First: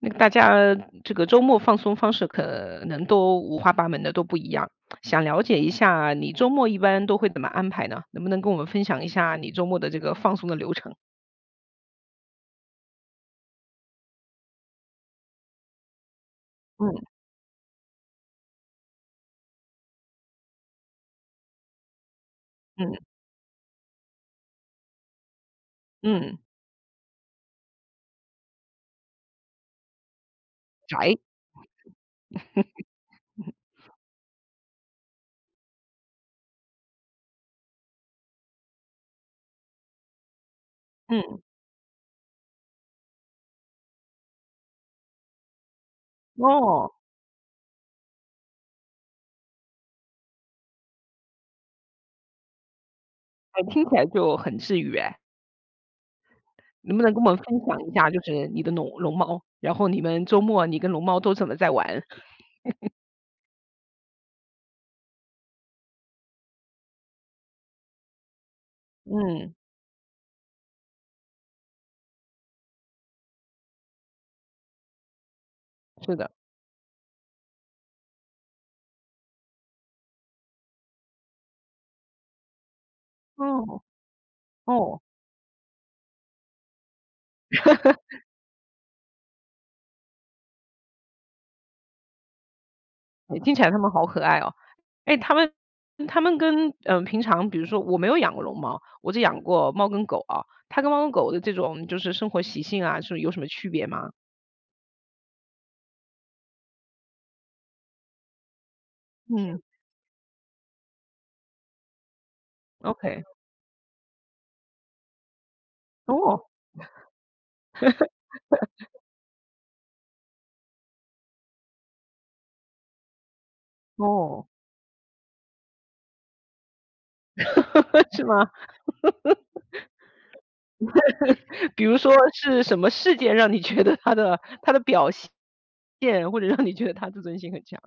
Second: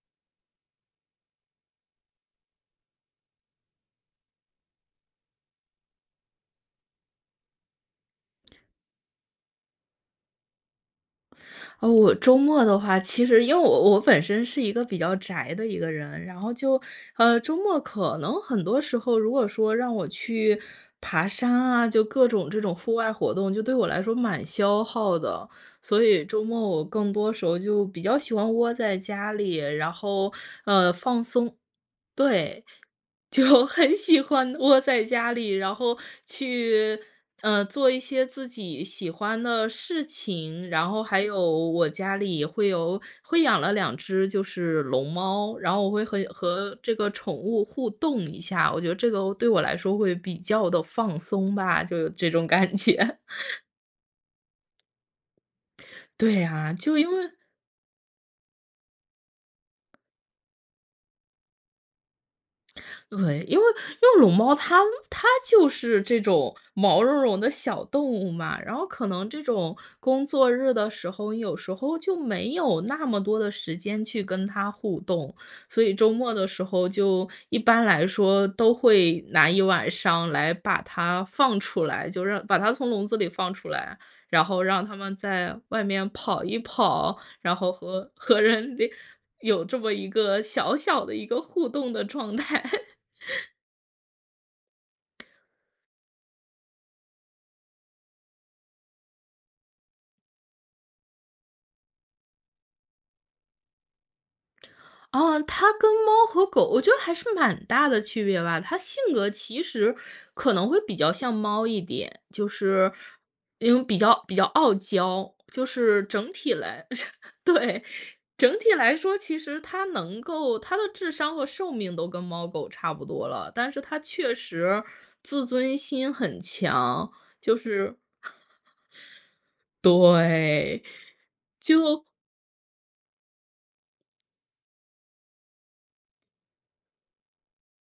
大家这个周末放松方式可能都五花八门的，都不一样。想了解一下你周末一般都会怎么安排呢？能不能跟我们分享一下你周末的这个放松的流程？哦，我周末的话，其实因为我本身是一个比较宅的一个人，然后就嗯周末可能很多时候，如果说让我去爬山啊，就各种这种户嗯外活动，就对我来说蛮消耗的。所以嗯，周末我更多时候就比较喜欢窝在家里，然后宅，放松。对，就 很喜欢窝在家里，然后去，做一些自己喜欢的事情。然后还嗯，有我家里会养了两只就是龙猫，然后我会和哦，这个宠物互动一下，我觉得这个对我来说会比较的放松吧，就有这种感觉。哎，听起来就很治愈哎。对啊，能就不因能为跟我们分享一下，就是你的龙猫，然后你们周末你跟龙猫都怎么在玩？对，因为龙猫它就是这种毛茸茸的小动物嘛，然后可能这嗯，种工作日的时候，有时候就没有那么多的时间去跟它互动，所以周是的，末的时候就一般来说都会拿一晚上来把它放出来，就让把它从笼子里放出哦来，然后让它哦，们在外面跑一跑，然后和人的有这么一个小小的一个互动的状态。诶，听起来它们好可爱哦。哎，它们跟，嗯，平常比如说我没有养过龙猫，我只养过猫跟狗啊，它跟猫跟狗的这种就是生活习性啊，是有什么区别吗？哦，它跟猫和狗，我觉得还是蛮大的区别吧。它性格嗯其实可能会比较像猫一点，就是，OK，因为比较傲娇，就是整哦，体来 对，整体来说，其实它能够它的智商和寿命都跟猫狗差不多了，但是它确哦，实自尊心很强，就是 是吗？对，比如就说是什么事件让你觉得它的表现，或者让你觉得它自尊心很强？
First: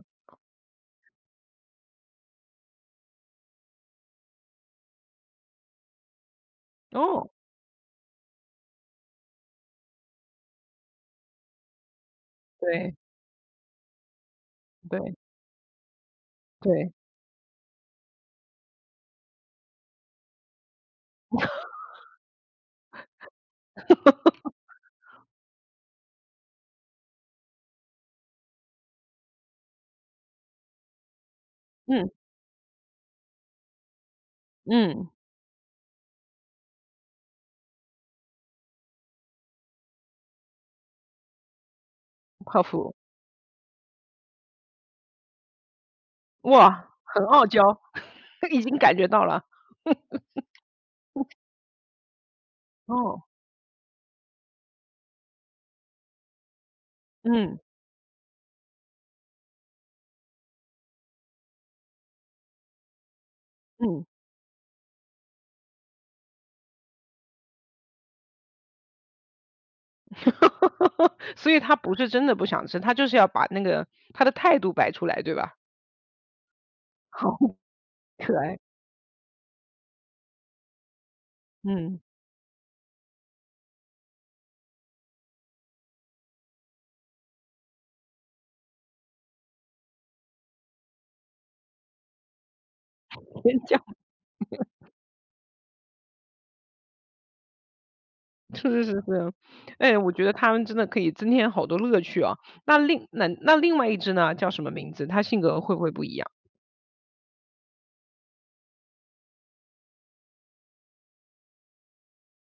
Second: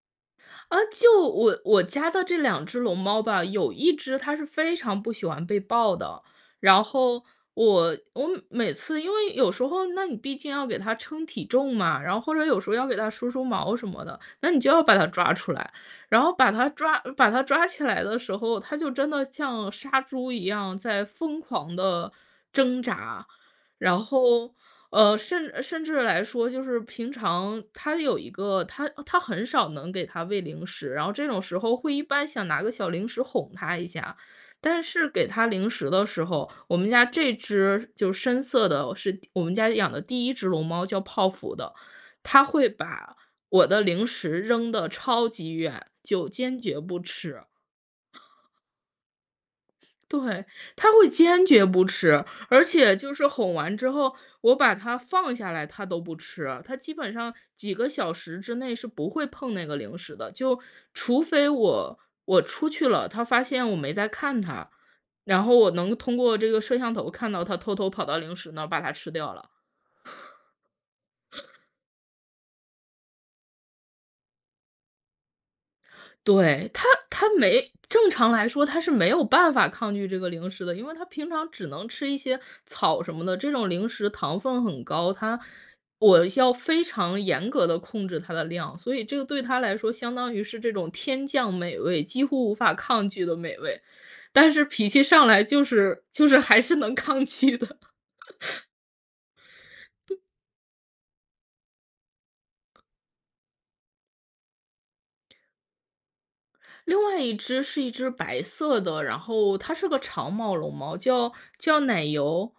就我家的这两只龙猫吧，有一只它是非常不喜欢被抱的，然后哦，我每次因为有时候，那你毕竟要给它称体重嘛，然后或者有时候要对，给它梳梳毛什么的，那你就要把它对，抓出来，然后对，把它抓起来的时候，它就真的像杀猪一样在疯狂的挣扎，然后甚至来说，就是平常他有一个他他很少能给他喂零食，然后这种时候会一嗯，般想拿个小零食哄他一下。但嗯，是给他零食的时候，我们家这只就是深色的是我们家养的第一只龙猫，叫泡芙的，它靠会谱，把我的零食扔的超级远，就坚决哇，不很吃。傲娇，已经感觉到了。对，他会坚决不吃，而且就哦，是哄完之后，我把它放下来，他都不吃。他基本上嗯，几个小时之内是不会碰那个零食的，就除非我出去了，他发现我没嗯。在看他，然后我能通过这个摄像头看到他偷偷跑到零食那儿把它吃掉了。哈哈哈，所以他不是真的不想吃，他就是要把他的态度摆出来，对吧？对，他他好没正常可来爱。说他是没有办法抗拒这个零食的，因为他平常只能嗯 吃一些草什么的，这种零食糖分很高，我要非常严格的控制它的量，所以这个对他来说相当于是这种天降美味，几乎无法抗拒的 美天降，味。但是脾气上来就是还是能 抗拒的。是是是是。哎，我觉得他们真的可以增添好多乐趣啊。那另那那另外一只呢，叫什么名字？它性格会不会不一样？另外一只是一只白色的，然后它是个长毛绒猫，叫奶油。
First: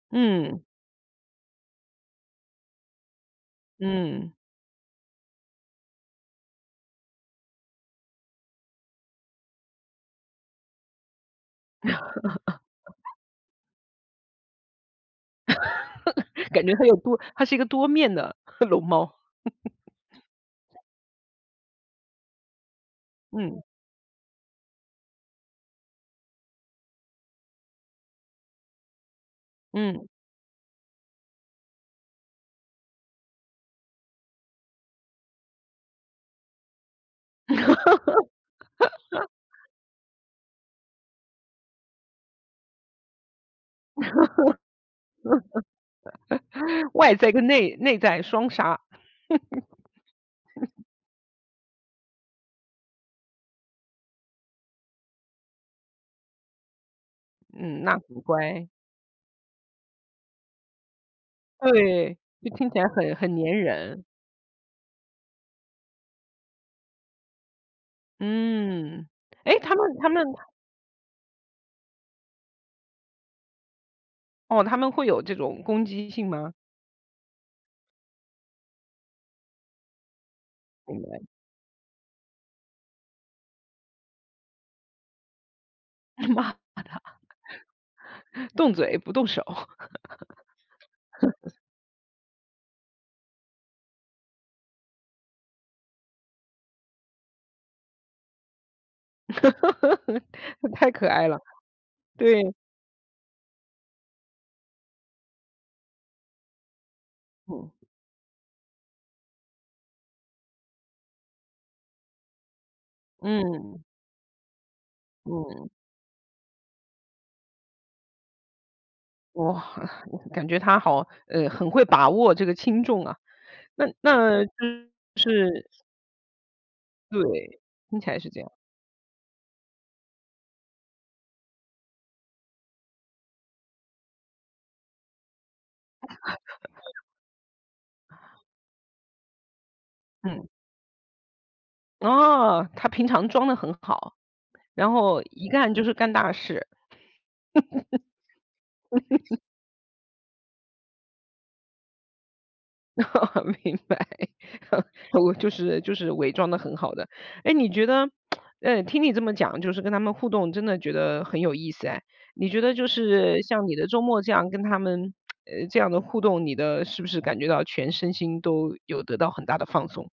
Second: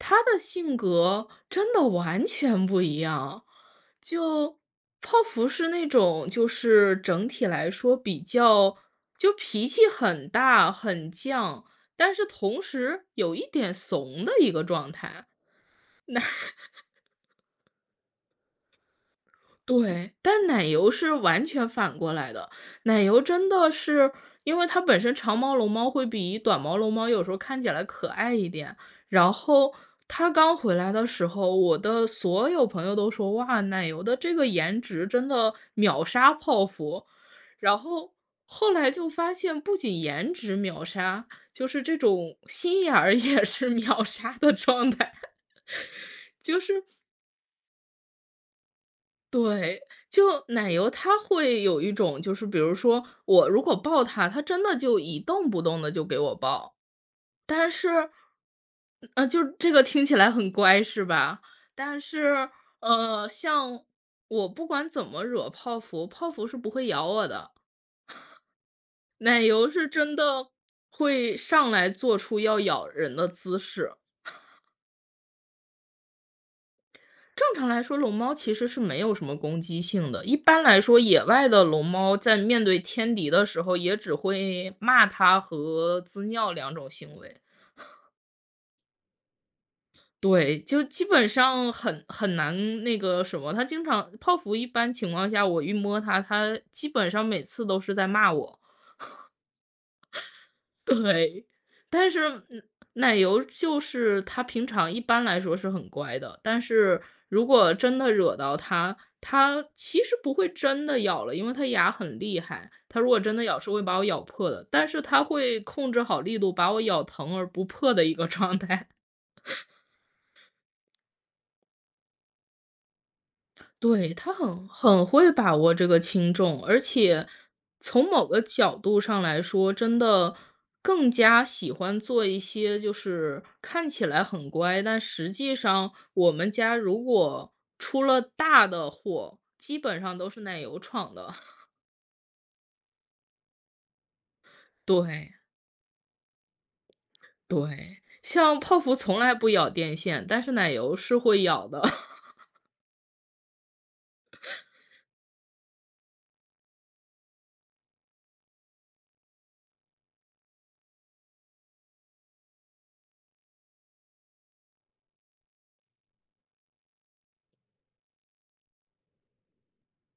它的嗯，性格真的完全不一样，嗯 就泡芙是那种就是整体来说比较就脾气很大很犟，但是同时有一点怂的一个状态。感觉它它是一个多面的 龙猫。对，但奶油是完全反过来的。奶油真嗯，的是因为它本身长毛龙猫会比短毛龙猫有时候看起来可爱一点，然后嗯，它刚回来的时候，我的所有朋友都说：“哇，奶油的这个颜值真的秒杀泡芙。”然后后来就发现不仅颜值秒杀，就是这种心眼儿也是 秒杀的状态。就是外在跟内在双杀。对，就奶油它会有一种就是比如说我如果抱它，它真的就一动不动的就给我抱。但嗯，那是很乖。就这个听起来很乖是吧？但对，是，就听起来很很粘像人。我不管怎么惹泡芙，泡芙是不会咬我的，嗯，奶诶，油他是们他真们的会上来做出要咬人的姿势。哦，他们会有这种攻击性吗？正常来说，龙猫其实是没有什么攻击性的。一般来你说，野们 外的龙猫在面对天敌的时候，也只会骂它和滋 尿妈，两种行为。动嘴不动手，对，就基本上很难那个什么，它经常泡芙一般情况下，我一摸它，它基本上每次都是在骂我。太可爱了。对，但是，对，嗯，奶油就是它平常一般来说是很乖的，但是如嗯，果真的惹到它，它其实不会真的咬了，因为它牙很厉害，它如果真的咬是嗯，会把我咬破的，但是它会嗯，控制好力度把我咬疼而不破的一个 状态。哇，感觉他好，很会把握这个轻重啊。那对，他那就很会把是握这个轻重，而且对，听起从来某是这个样，角度上来说，真的更加喜欢做一些就是看起来很乖，但实际上我们家如果出了大的祸，基本上都是嗯，奶油闯的。哦，他平常装的很好，然后对一干就是干大事。对，像泡芙从来不咬电线，但是奶油是会咬的。明白，我就是伪装的很好的。哎，你觉得，听你这么讲，就是跟他们互动，真的觉得很有意思哎。你觉得就是像你的周末这样跟他们，这样的互动，你的是不是感觉到全身心都有得到很大的放松？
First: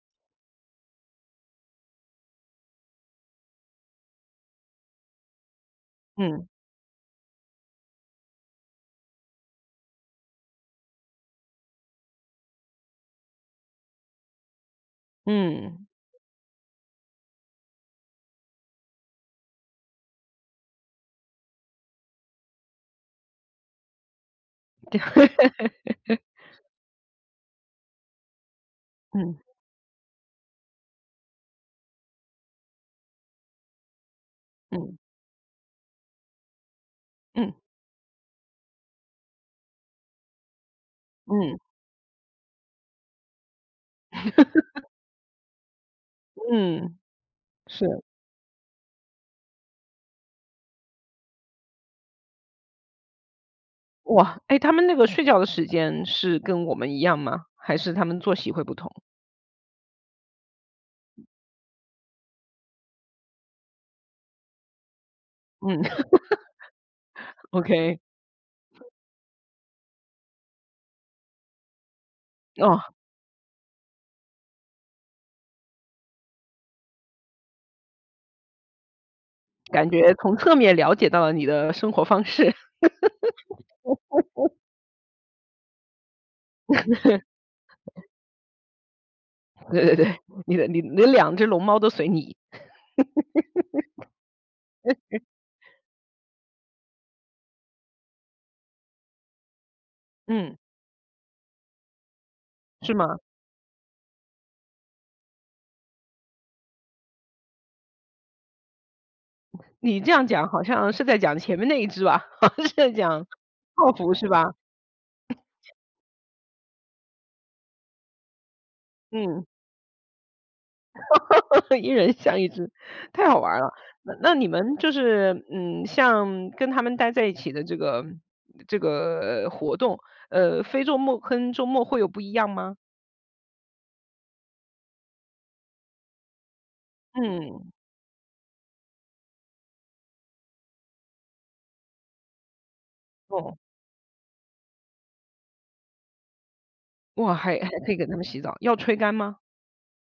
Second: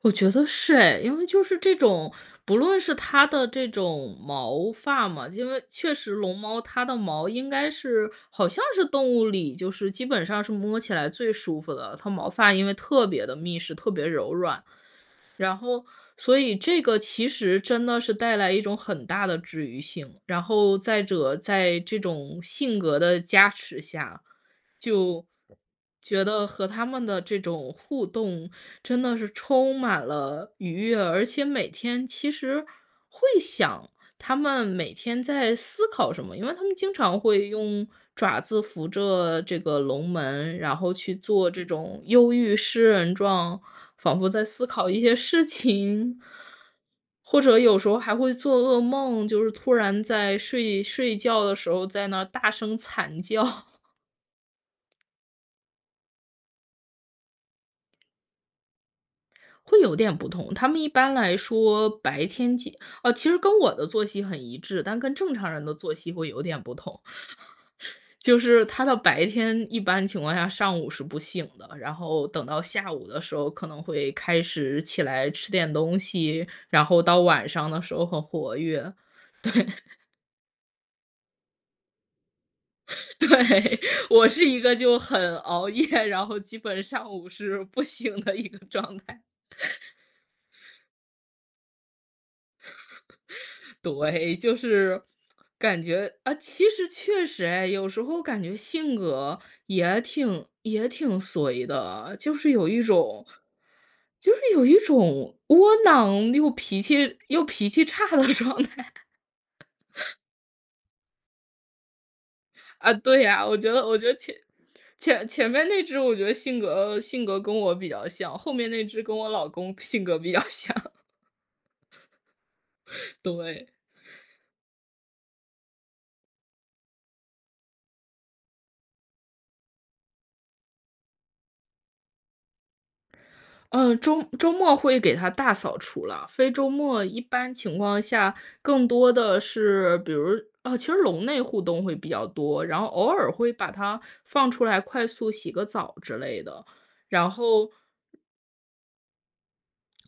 我觉得是哎，因为就是这种，不论是它的这种毛发嘛，因为确实龙嗯猫它的毛应该是好像是动物里就是基本上是摸起来最舒服的，它毛发因为特别的密实，特别柔软。然嗯，后所以这个其实真的是带来一种很大的治愈性，然后再者在这种性格的加持下，对觉得和他们的这种互动真的是嗯充满了愉悦，而且每天其实会想他们嗯对。每天在思考什么，因为他们经常会嗯用爪子扶着这个龙门，然后去做嗯这种忧郁诗人状，仿佛在思考一些事情。嗯，或者有是，时候还会做噩梦，就是突然在睡觉的时候在那儿大声惨叫。哇，哎，他们那个睡觉的时间是跟我们一样吗？还是他们作息会不同？会有点不同，他们一般来说白天起哦，其实跟我的作息很一致，但跟正常人的嗯 作 息会有点不同。，OK，就是他的白天一般情况下上午是不醒的，然后等到哦。下午的时候可能会开始起来吃点东西，然后到晚上的时候很活跃。感觉从侧面了解到了你的生活方式。对，我是一个就很熬夜，然后基本上午是不醒的一个状态。对对对，你的你你两只龙猫都随你，对，就是感觉啊，其实确实哎，有时候感觉性格嗯，也挺随的，就是有一是吗？种，就是有一种窝囊又脾气差的 状态你这样讲好像是在讲前面那一只吧？好像是在啊。对讲呀，我觉得，泡我觉芙得是吧？前面那只，我觉得性格跟我比较像，后面那只跟我嗯，老公性格比较像。一人像一只，太好玩儿对。了。那你们就是，嗯，像跟他们待在一起的这个活动，非周末跟周末会有不一样吗？嗯，周末会给它大扫除了，非周末一般嗯，情况下更多的是比如啊，其实笼内互动会比较多，然后偶尔会哦，把它放出来快速洗个澡之类的。然哇，还后，可以给他们洗澡，要吹干吗？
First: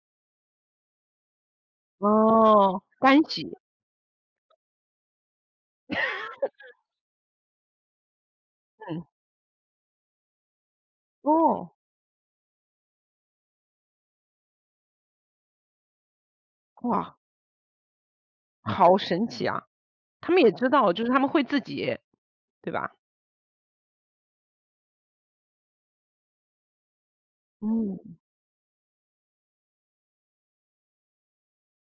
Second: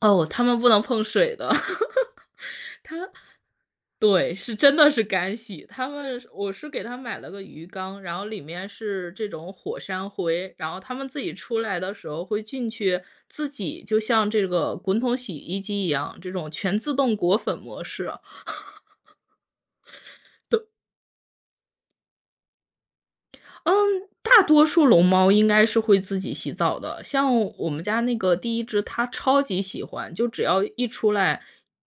哦，它们不能碰水的。哦，干洗，对，是真的是干洗。他们是我是给他买了个鱼缸，然后里面嗯。是这种火山灰，然后他们自己出哦，来的时候会进去，自己就像这个滚筒洗衣机一样，这种全自哇，动裹粉模式。好神奇啊！他们也知道，就是他们会自己对吧？嗯，大多数龙猫应该是会自己洗澡的。像我们家嗯。那个第一只，它超级喜欢，就只要一出来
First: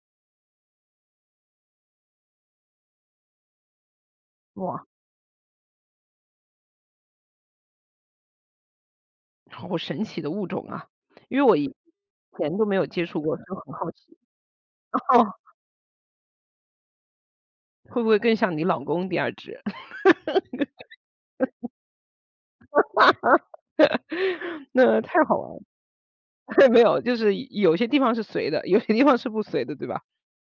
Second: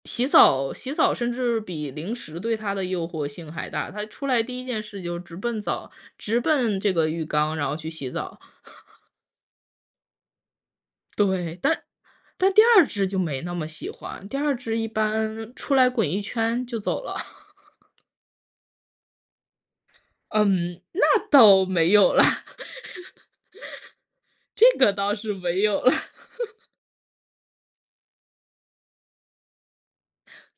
洗澡，洗澡甚至比零食对它的诱惑性还大。它出来第一件哇，事就直奔澡，直奔这个浴缸，然后去洗澡。好神奇的物种啊！因为我对，以但前第都没有二接只就触过，没所那以么很好喜奇，欢，第二只一 哦，般出来滚一圈就走了。会不会更像你老公第二只？嗯，那倒没有了，这个那倒太是好玩没了，有了。没有，就是有些地方是随的，有些地方是不随的，对吧？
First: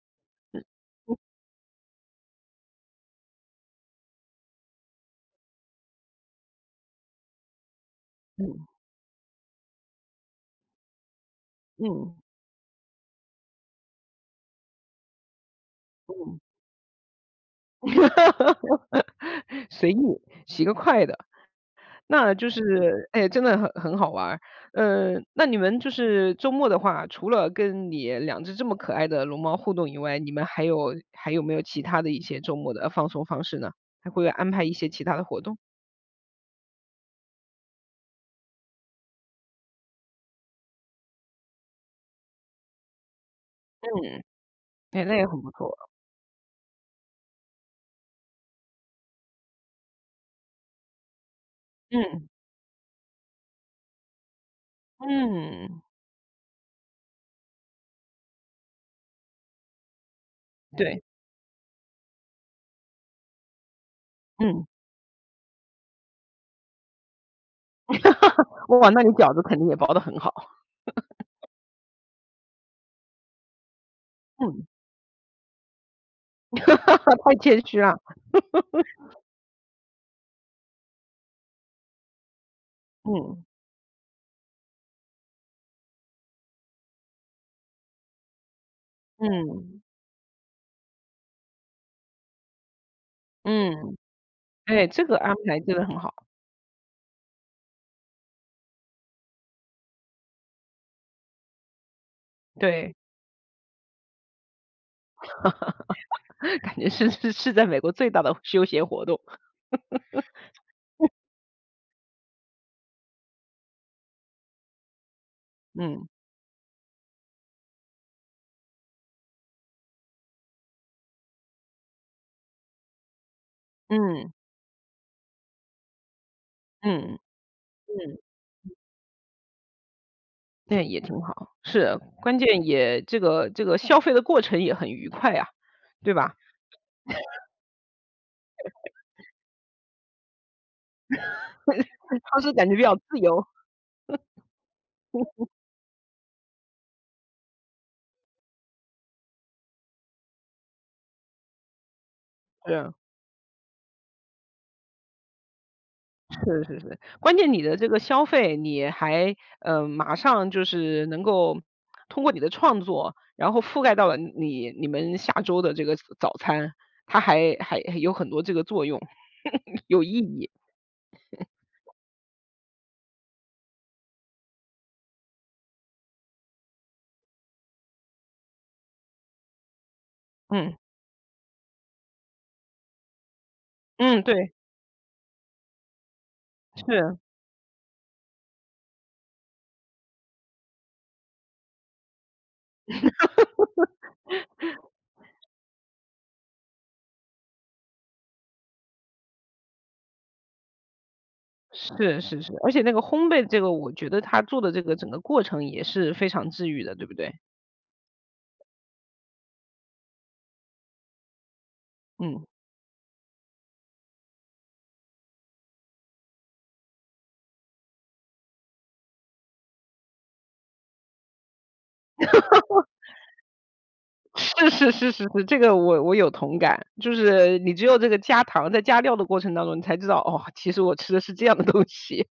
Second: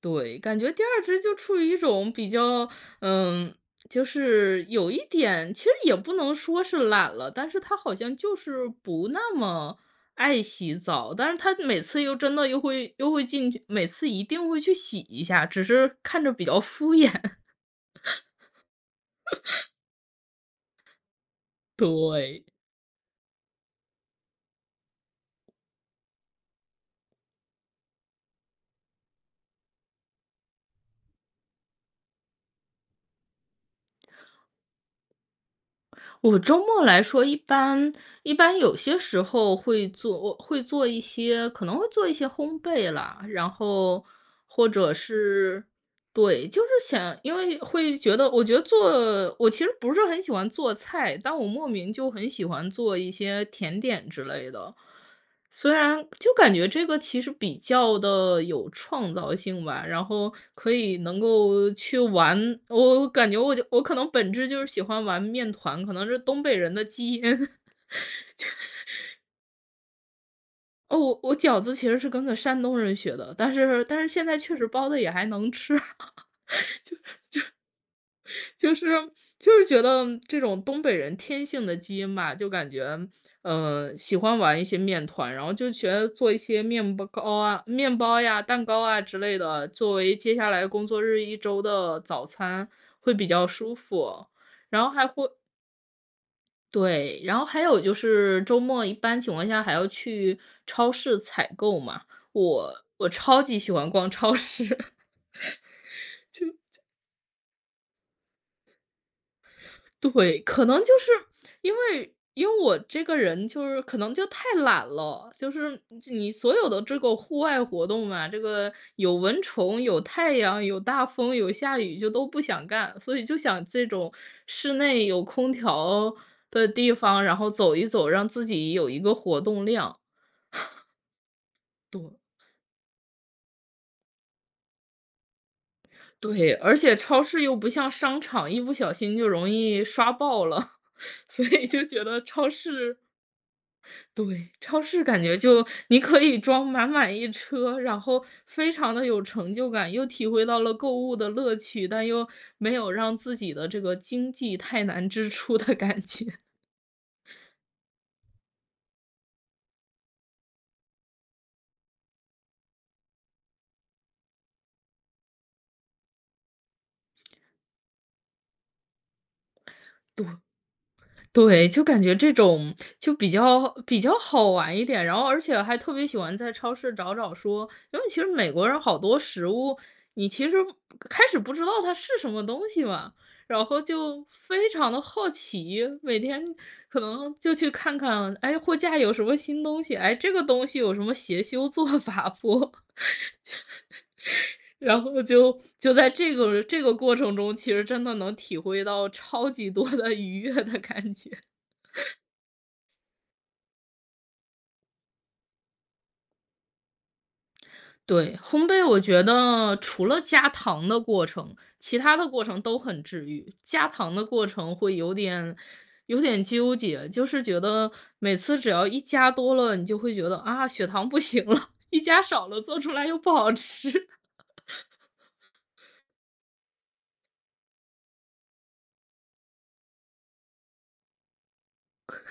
对，感觉第二只就处于一种比较，嗯，就是有一点，其实也不能说是懒了，但是它好像就嗯是不那么爱洗澡，但是它每次又嗯真的又会进去，每次一定会去洗一下，只是看着嗯。比较敷衍。哈哈哈随意，洗个快的。那对。就是，哎，真的很好玩儿。那你们就是周末的话，除了跟你两只这么可爱的龙猫互动以外，你们还有没有其他的一些周末的放松方式呢？还会安排一些其他的活动？我周末来说，一般有些时候会做一些，可能会做一些烘焙啦，然后嗯，或者哎，那也很不是错。对，就是想，因为会觉得，我觉得做，我其实不是很喜欢做菜，但我莫名就嗯，很喜欢做一些甜点之类的。虽嗯，然就感觉这个其实比较的有创造性吧，然后可以对，能够去玩我感觉我就我可能本质就嗯。是喜欢玩面团，可能是东北人的基因。哇，那你饺子肯定也包的很好。哦，我饺子其实是跟个山东人学的，但是现在确嗯，实包的也还能吃。太谦虚了。就是就是觉得这种东北人天性的基因吧，就感觉，嗯，嗯，喜欢玩一些面团，然后就觉得做一些面包糕啊、面包呀、蛋糕啊之类的，嗯，作为接下来工作日一周的早餐会比较舒嗯，服。然哎，后这还个会安排真的很好。对，然后还有就是周末一般情况下还要去超市采购嘛，我对，我超级喜欢逛超市。感觉是是是在美国最大的休闲活动。对，可能就是因为我这个人就是可能就太懒了，就是嗯，你所有的这个户外活动嘛，这个有蚊虫、有太阳、有大风、有下雨，就都不想干，所以就想这种嗯，室内有空调的地嗯，方，然后走一走，嗯，让自己有一个活动量。那也挺好。是，对关键也这个消费的过程也很愉快呀，对吧？对，而且超市又不像商场，一不小心就容易刷爆了，所以就觉 得当超时感觉比较市自由 对，超市感觉就你可以装满满一车，然后非常的有成就感，又体会到了购物的乐趣，但又没有让 自己的这个经济太难支出的感觉，是，是是是。关键你的这个消费，你还，马上就是能够通过你的创作，然后覆盖到了你们下周的这个早餐，它还有很多这个作用，有意对。义。对，就感觉这种就比较好玩一点，然后而且还特别喜欢在超市找找说，因为其实美国人好多食物，你其实嗯，开始不知道它是什么东西嘛，然后嗯，就对，非常的好奇，每天可是。能就去看看，哎，货架有什么新东西，哎，这个东西有什么邪修做法不？然后就在这个过程中，其实真的能体会到超级多的愉悦的感觉。是是是，而且那个烘焙这个，我觉得他做的这个整个过程也是非常治愈的，对不对？对，烘焙我觉得除了加糖的过程，其他的嗯，过程都很治愈。加糖的过程会有点有点纠结，就是觉得每次只要一加多了，你就会觉得啊，血糖不行了，一加少了做出来又不好吃。是是是是是，这个我有同感，就是你只有这个加糖在加料的过程当中，你才知道哦，其实我吃的是这样的东西。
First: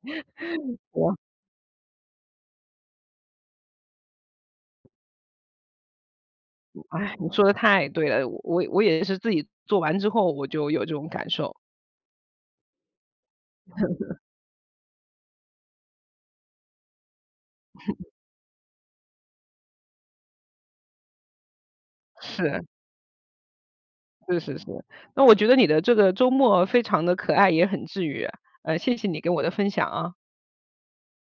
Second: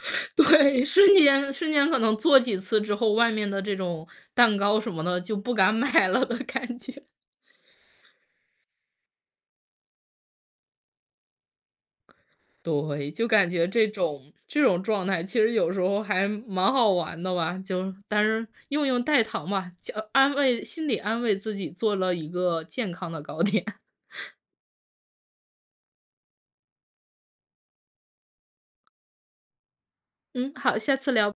对，我，瞬间瞬间可能做几次之后，外面的这种蛋糕什么的就不敢买了的感觉。哎，你说的太对了，我也是自己做完之后我就有这种感受，对，就感觉这种状态其实有时候还蛮好玩的吧，就但是用代糖吧，就安慰心理安慰自己，做了一是个健康的糕点。是是是，那我觉得你的这个周末非常的可爱，也很治愈啊，谢谢你给我的分享啊。嗯，好，下次聊。